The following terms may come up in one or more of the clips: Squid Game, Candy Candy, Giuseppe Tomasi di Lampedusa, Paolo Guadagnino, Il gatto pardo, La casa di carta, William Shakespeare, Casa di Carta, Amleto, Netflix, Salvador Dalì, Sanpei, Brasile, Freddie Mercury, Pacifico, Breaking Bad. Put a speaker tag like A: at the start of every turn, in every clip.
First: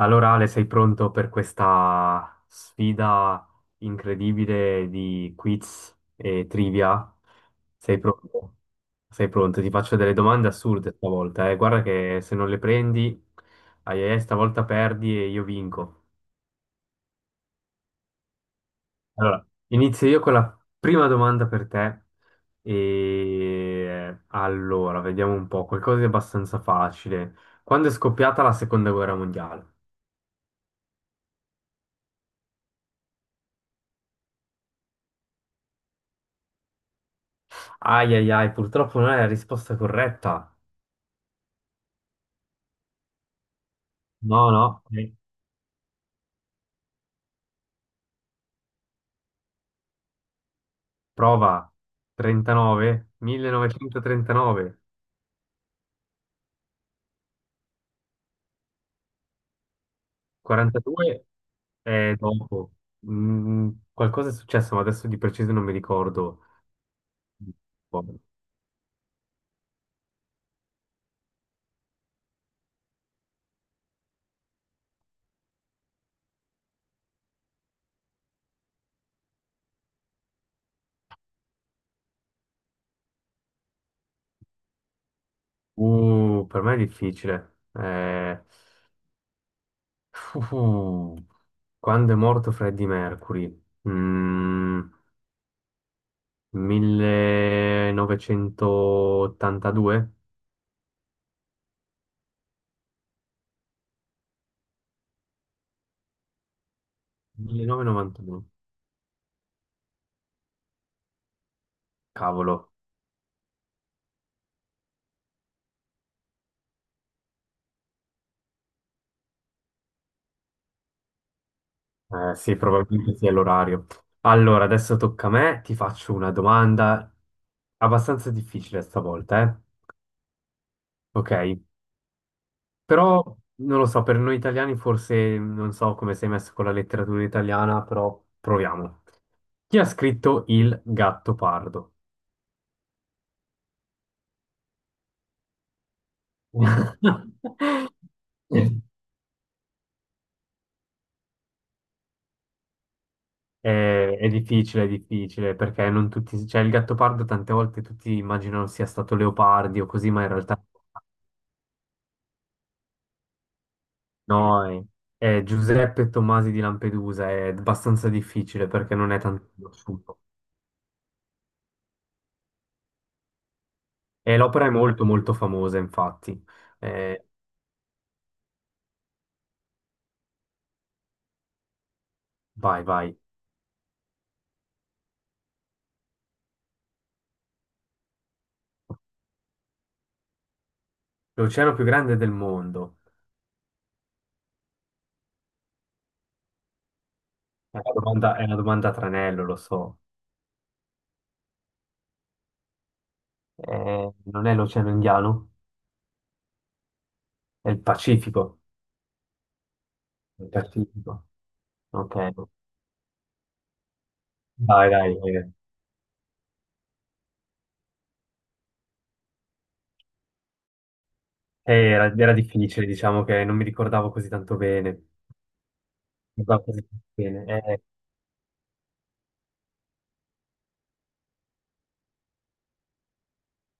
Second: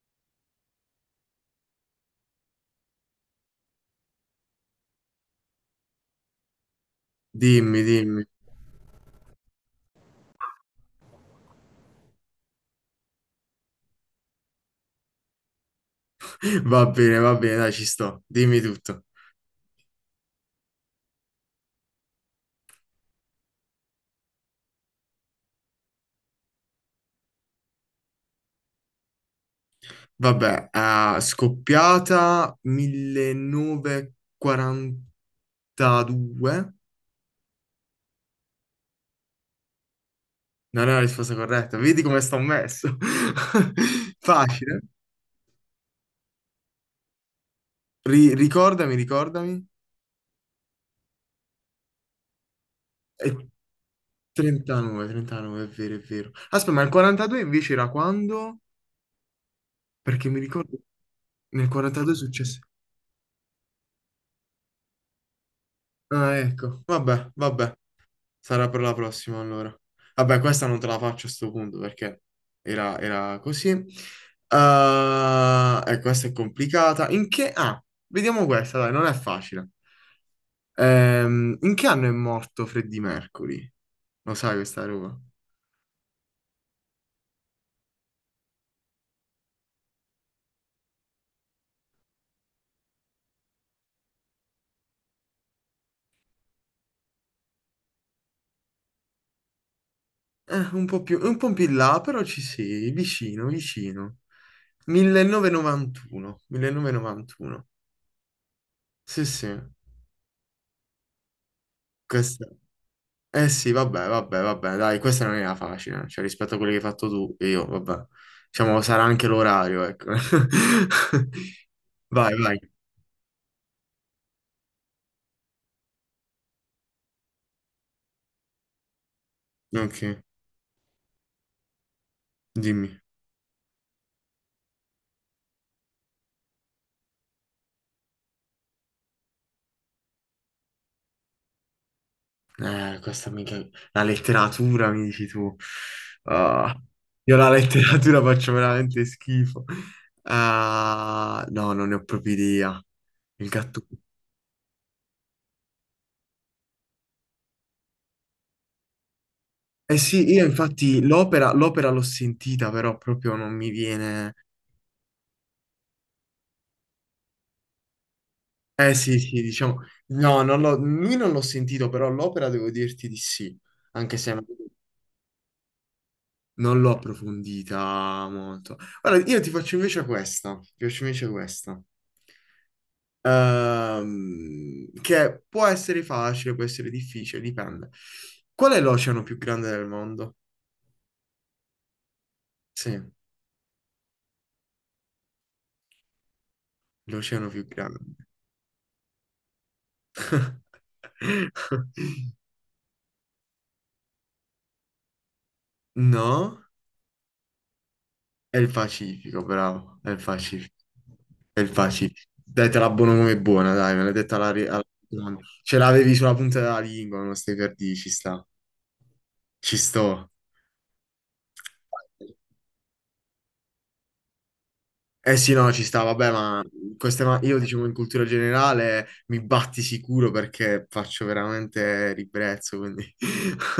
A: Allora Ale, sei pronto per questa sfida incredibile di quiz e trivia?
B: Dimmi,
A: Sei
B: dimmi.
A: pronto? Sei pronto? Ti faccio delle domande assurde stavolta, eh. Guarda che se non le prendi, ai ai ai, stavolta perdi e io vinco.
B: Va bene, dai, ci sto. Dimmi tutto.
A: Allora, inizio io con la prima domanda per te. E allora, vediamo un po', qualcosa di abbastanza facile. Quando è scoppiata la seconda guerra mondiale?
B: Vabbè, scoppiata 1942.
A: Ai ai ai, purtroppo non è la risposta corretta.
B: Non è la risposta corretta. Vedi come sto messo.
A: No,
B: Facile.
A: no,
B: Ricordami, ricordami.
A: prova 39,
B: È
A: 1939,
B: 39, 39, è vero, è vero. Aspetta, ma il 42 invece era quando? Perché mi ricordo
A: 42
B: nel 42 è
A: è
B: successo.
A: dopo. Qualcosa è successo, ma adesso di preciso non mi
B: Ah,
A: ricordo.
B: ecco. Vabbè, vabbè. Sarà per la prossima allora. Vabbè, questa non te la faccio a sto punto perché era così. E questa è complicata. In che... Ah, vediamo questa, dai, non è facile. In che anno è morto Freddie Mercury? Lo sai questa roba?
A: Per me è difficile. Uh, quando è morto Freddie Mercury? 1982?
B: Un po' più in là, però ci sei, vicino, vicino. 1991, 1991.
A: 1992?
B: Sì, sì, questa.
A: Cavolo.
B: Eh sì, vabbè, vabbè, vabbè, dai, questa non era facile, cioè rispetto a quelli che hai fatto tu e io, vabbè. Diciamo, sarà anche l'orario, ecco. Vai,
A: Sì,
B: vai.
A: probabilmente sì, è l'orario. Allora, adesso tocca a me, ti faccio una domanda abbastanza difficile stavolta, eh?
B: Ok,
A: Ok,
B: dimmi.
A: però non lo so, per noi italiani forse non so come sei messo con la letteratura italiana, però proviamo. Chi ha scritto Il gatto pardo?
B: Questa mica... La letteratura, mi dici tu. Ah, io la letteratura faccio veramente schifo. Ah, no, non ne ho proprio idea. Il gatto...
A: È, è difficile, è difficile, perché non tutti, cioè il gatto pardo tante volte tutti immaginano sia stato Leopardi o
B: Eh
A: così, ma in
B: sì, io
A: realtà
B: infatti l'opera l'ho sentita, però proprio non mi viene...
A: no, Giuseppe Tomasi di Lampedusa è abbastanza difficile
B: Eh
A: perché non
B: sì,
A: è
B: sì,
A: tanto
B: diciamo,
A: conosciuto.
B: no, non l'ho- lui non l'ho sentito, però l'opera devo dirti di sì, anche se
A: E
B: non
A: l'opera è molto molto famosa, infatti.
B: l'ho
A: Eh,
B: approfondita molto. Allora, io ti faccio invece questa,
A: vai, vai.
B: Che può essere facile, può essere difficile, dipende. Qual è l'oceano più grande del mondo?
A: L'oceano più grande del
B: Sì,
A: mondo.
B: l'oceano più grande.
A: È una domanda a tranello, lo so. Non è l'oceano Indiano?
B: No?
A: È il
B: È
A: Pacifico.
B: il Pacifico, bravo, è il
A: Il
B: Pacifico.
A: Pacifico.
B: È il Pacifico.
A: Ok.
B: Dai, te la buono come buona, dai, me l'hai detta alla... alla-
A: Dai, dai. Eh.
B: Ce l'avevi sulla punta della lingua, non stai per dire, ci sta. Ci sto.
A: Era difficile, diciamo che non mi ricordavo così tanto bene.
B: Eh sì, no, ci sta, vabbè,
A: Non
B: ma
A: ricordavo così tanto
B: queste
A: bene.
B: io diciamo in cultura generale mi batti sicuro perché faccio veramente ribrezzo, quindi...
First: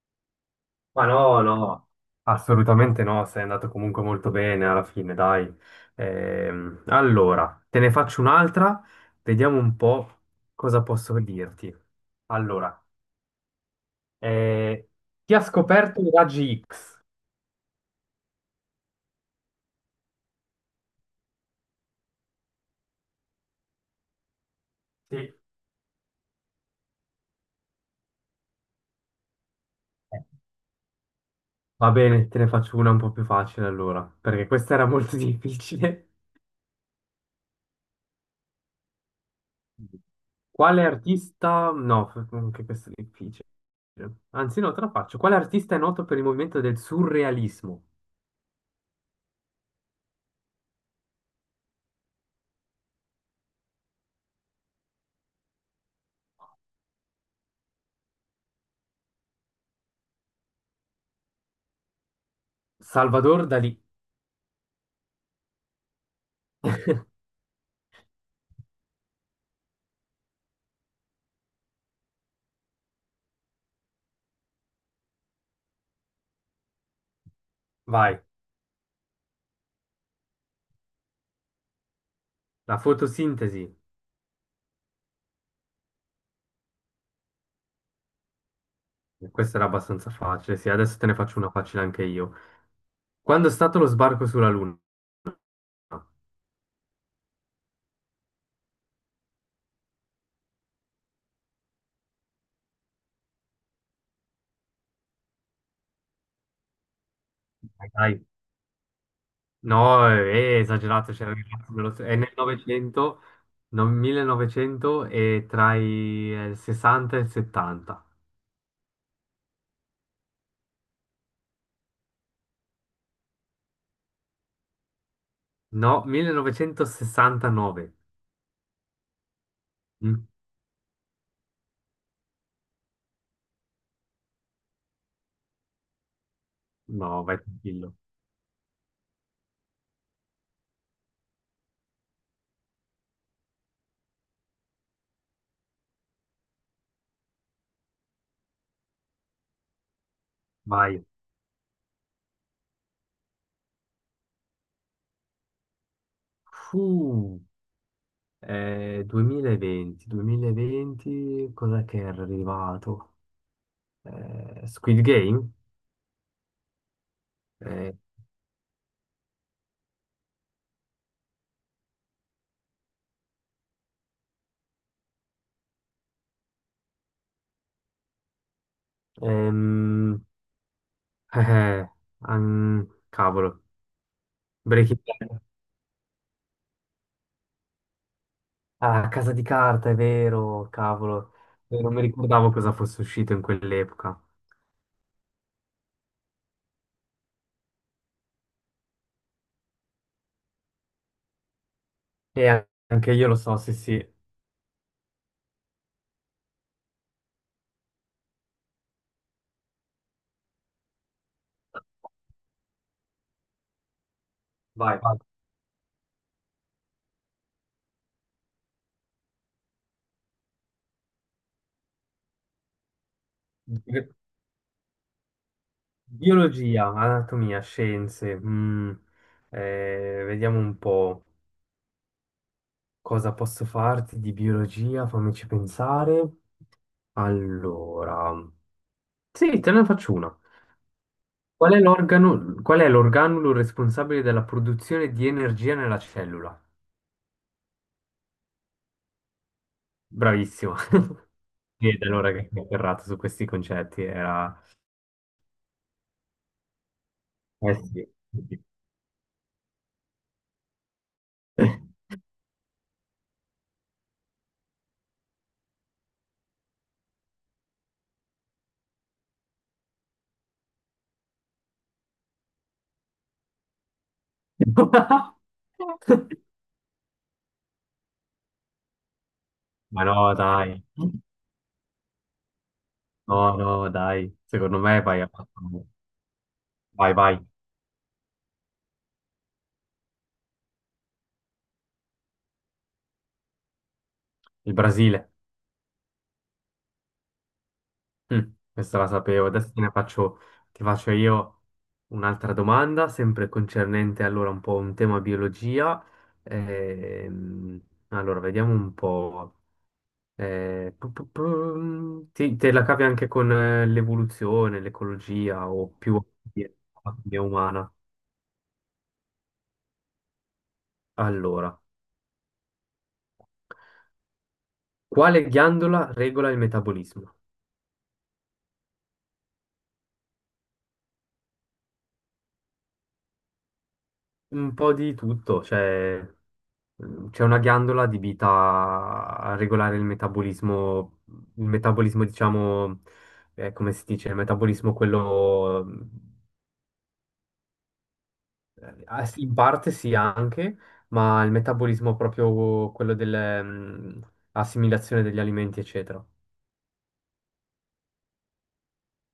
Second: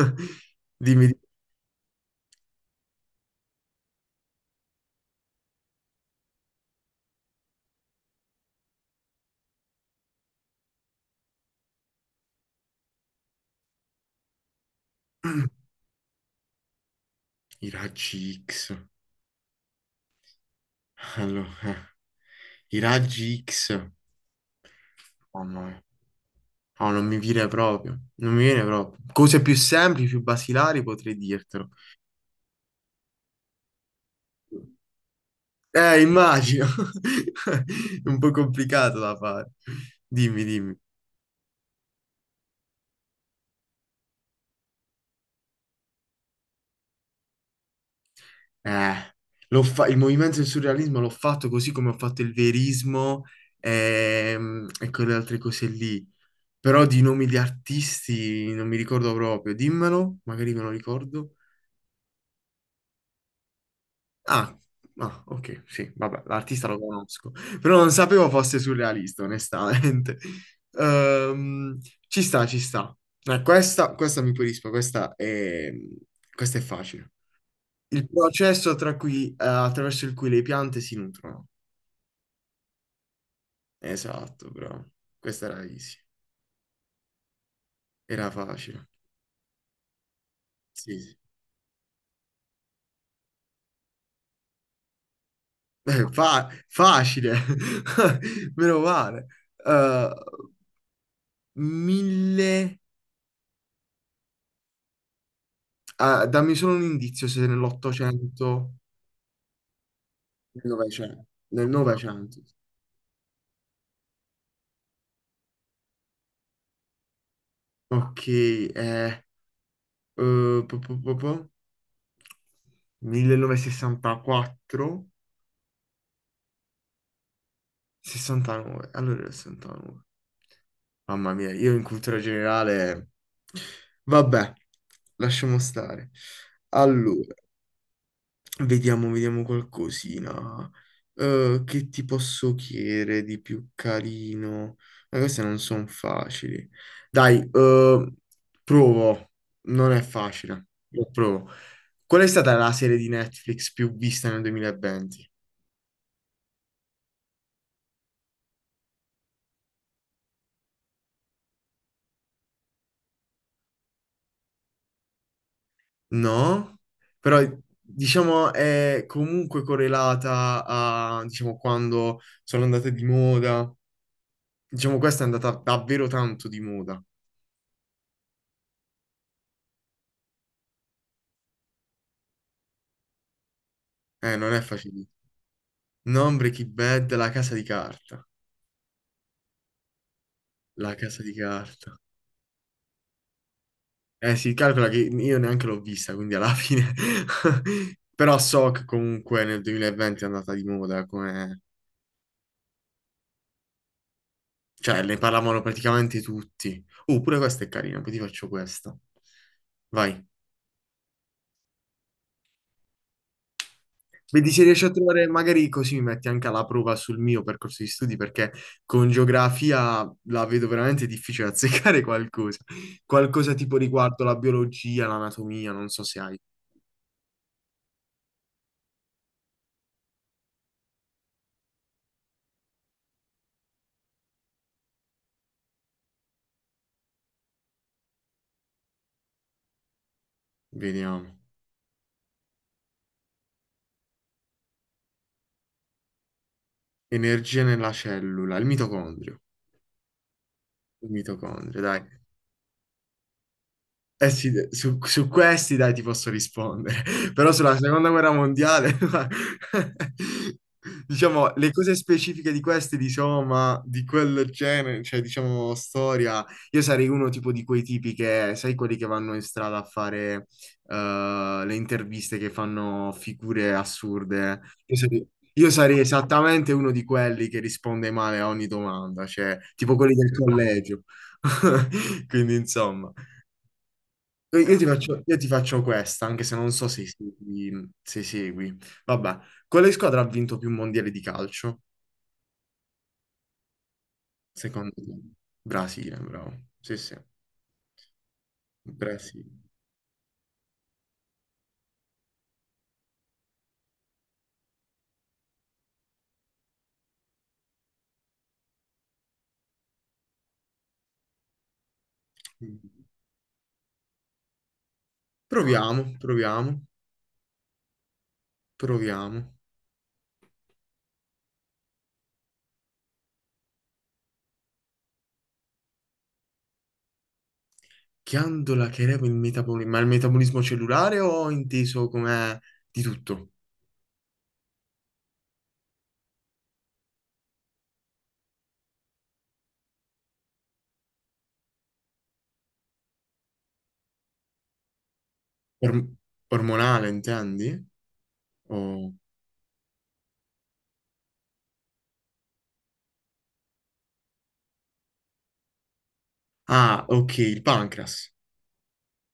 B: Dimmi.
A: Ma no, no, assolutamente no, sei andato comunque molto bene alla fine, dai. Allora, te ne faccio un'altra, vediamo un po' cosa posso dirti. Allora, eh, chi ha scoperto i raggi X?
B: I raggi X. Allora, i raggi X.
A: Sì.
B: Mamma mia. No, non mi viene proprio, non mi viene proprio. Cose più semplici, più basilari potrei dirtelo.
A: Va bene, te ne faccio una un po' più facile allora, perché questa era molto difficile.
B: Immagino. È un po' complicato da fare. Dimmi, dimmi.
A: Quale artista? No, anche questo è difficile. Anzi, no, te la faccio. Quale artista è noto per il movimento del surrealismo?
B: Eh, il movimento del surrealismo l'ho fatto così come ho fatto il verismo e quelle altre cose lì. Però di nomi di artisti non mi ricordo proprio. Dimmelo, magari me lo ricordo.
A: Salvador Dalì.
B: Ah, ah, ok, sì, vabbè, l'artista lo conosco, però non sapevo fosse surrealista, onestamente. Ehm, ci sta, ci sta. Questa, questa mi pulisco, questa è facile. Il
A: Vai,
B: processo attraverso il cui le piante si nutrono.
A: la fotosintesi.
B: Esatto, bravo. Questa era easy, era facile.
A: Questa era abbastanza facile, sì,
B: Sì,
A: adesso te ne
B: sì.
A: faccio una facile anche io. Quando è stato lo sbarco sulla Luna?
B: Facile, meno male. Eh, mille... Ah, dammi solo un indizio se
A: Dai, dai.
B: nell'Ottocento,
A: No, è
B: nel
A: esagerato,
B: Novecento.
A: c'era il
B: Nel
A: ragazzo dello- è nel
B: Novecento.
A: Novecento, no, 1900 e tra i 60 e il 70.
B: Ok, eh, po- po- po- po- 1964,
A: No, 1969.
B: 69. Allora era 69.
A: Mm?
B: Mamma mia, io in cultura generale... Vabbè, lasciamo stare.
A: No,
B: Allora,
A: vai tranquillo.
B: vediamo qualcosina. Che ti posso chiedere di più carino? Ma queste non sono facili. Dai, provo. Non è facile.
A: Vai.
B: Lo provo. Qual è stata la serie di Netflix più vista nel 2020?
A: Fu, 2020, cos'è che era arrivato? Squid Game?
B: No, però
A: Eh,
B: diciamo è comunque correlata a, diciamo, quando sono andate di moda. Diciamo, questa è andata davvero tanto di moda.
A: ehm, eh, eh, cavolo,
B: Non è
A: Breaking
B: facile.
A: Bad.
B: Non Breaking Bad, La casa di carta.
A: Ah, Casa di Carta, è vero,
B: La casa di
A: cavolo. Non
B: carta.
A: mi ricordavo cosa fosse uscito in quell'epoca.
B: Si calcola che io neanche l'ho vista, quindi alla fine... Però so che comunque nel 2020 è andata di moda, come...
A: Anche io lo so, sì, sì.
B: Cioè, ne parlavano praticamente tutti. Pure questa è carina, poi ti faccio questa. Vai. Vedi se riesci a
A: Vai. Vai.
B: trovare, magari così mi metti anche alla prova sul mio percorso di studi, perché con geografia la vedo veramente difficile azzeccare qualcosa. Qualcosa tipo
A: Bi-
B: riguardo la biologia, l'anatomia, non so se hai.
A: Biologia, anatomia, scienze. Vediamo un po' cosa posso farti di biologia, fammici pensare. Allora, sì, te ne faccio una.
B: Vediamo.
A: Qual è l'organulo responsabile della produzione di energia nella cellura?
B: Energia nella cellula, il mitocondrio.
A: Bravissimo.
B: Il mitocondrio,
A: Sì,
B: dai.
A: da allora che mi ho ferrato su questi concetti
B: Eh sì,
A: era...
B: su questi dai ti posso rispondere, però sulla
A: Eh sì.
B: seconda guerra mondiale, diciamo, le cose specifiche di questi, diciamo, ma di quel genere, cioè diciamo storia, io sarei uno tipo di quei tipi che, sai, quelli che vanno in strada a fare le interviste che fanno figure assurde. Io sarei, io sarei esattamente uno di quelli che risponde male a ogni domanda, cioè tipo
A: Ma
B: quelli del
A: no, dai.
B: collegio. Quindi insomma.
A: No, no, dai.
B: Io io
A: Secondo
B: ti
A: me vai
B: faccio,
A: a...
B: io ti faccio questa, anche se non so se
A: Vai, vai.
B: segui, se segui. Vabbè, quale squadra ha vinto più mondiali di calcio,
A: Il
B: secondo te?
A: Brasile.
B: Brasile, bravo. Sì, sì,
A: Mm, questa la sapevo.
B: Brasile.
A: Adesso te ne faccio, ti faccio io un'altra domanda, sempre concernente allora un po' un tema biologia. Ehm, allora, vediamo un po'. Te la cavi anche con l'evoluzione, l'ecologia o più
B: Proviamo, proviamo,
A: la biologia umana.
B: proviamo.
A: Allora, quale ghiandola regola il metabolismo?
B: Ghiandola che regola il metabolismo, ma il metabolismo cellulare o inteso come di tutto?
A: Un po' di tutto, cioè c'è una ghiandola adibita a regolare il metabolismo diciamo, come si dice, il metabolismo quello,
B: Or- ormonale, intendi? O-
A: sì, in parte sì anche, ma il metabolismo proprio quello dell'assimilazione degli alimenti, eccetera.
B: Ah, ok, il pancreas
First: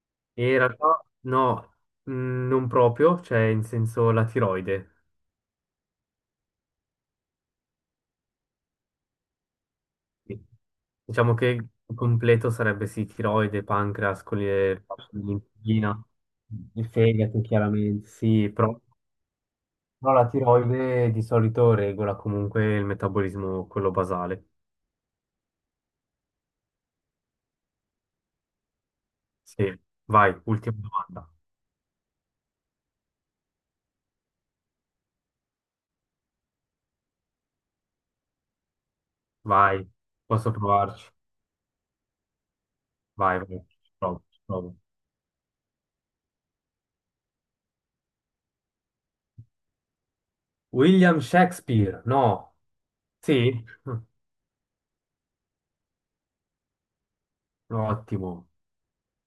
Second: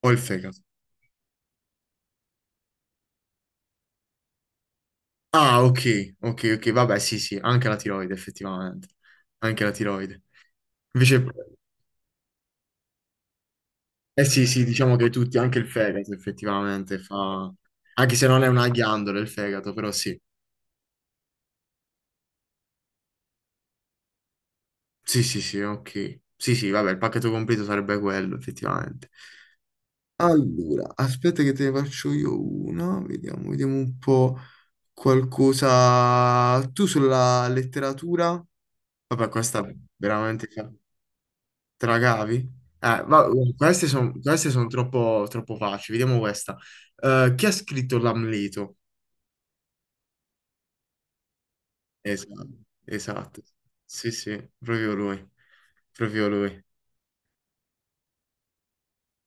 B: o il
A: E in
B: fegato.
A: realtà no, non proprio, cioè in senso la tiroide.
B: Ah, ok, ok, ok, vabbè, sì, sì, anche la tiroide, effettivamente. Anche la tiroide.
A: Sì.
B: Invece,
A: Diciamo che il completo sarebbe sì, tiroide, pancreas,
B: eh sì, sì, diciamo che tutti, anche il
A: l'insulina,
B: fegato,
A: il
B: effettivamente,
A: fegato
B: fa...
A: chiaramente,
B: Anche se non è
A: sì,
B: una
A: però,
B: ghiandola il fegato, però
A: però
B: sì.
A: la tiroide di solito regola comunque il metabolismo, quello basale.
B: Sì, sì, sì, ok. Sì, sì, vabbè, il pacchetto completo sarebbe quello, effettivamente.
A: Sì, vai, ultima
B: Allora,
A: domanda,
B: aspetta che te ne faccio io una, vediamo un po' qualcosa. Tu sulla letteratura? Vabbè, questa
A: vai,
B: veramente...
A: posso provarci,
B: Te la cavi? Eh, va-
A: vai, vai,
B: queste sono
A: provo,
B: queste son
A: provo.
B: troppo, troppo facili. Vediamo questa. Chi ha scritto l'Amleto?
A: William Shakespeare,
B: Esatto,
A: no,
B: esatto.
A: sì,
B: Sì, sì, proprio lui. Proprio lui.
A: ottimo.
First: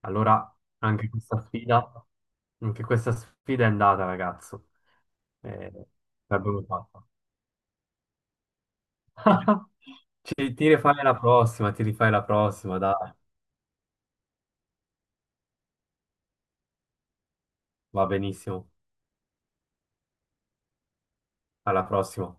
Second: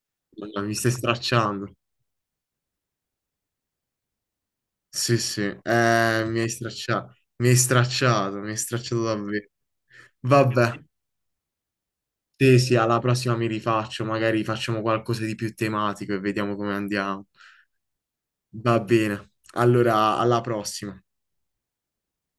A: Allora,
B: Madonna, mi stai
A: anche questa
B: stracciando.
A: sfida, anche questa sfida è andata, ragazzo.
B: Sì, sì.
A: Eh,
B: Mi hai
A: l'abbiamo fatta.
B: stracciato. Mi hai stracciato, mi hai stracciato davvero.
A: Ti
B: Vabbè.
A: rifai la prossima, ti rifai la
B: Sì, sì,
A: prossima,
B: alla
A: dai.
B: prossima mi rifaccio. Magari facciamo qualcosa di più tematico e vediamo come andiamo.
A: Va benissimo.
B: Va bene. Allora, alla prossima.
A: Alla prossima.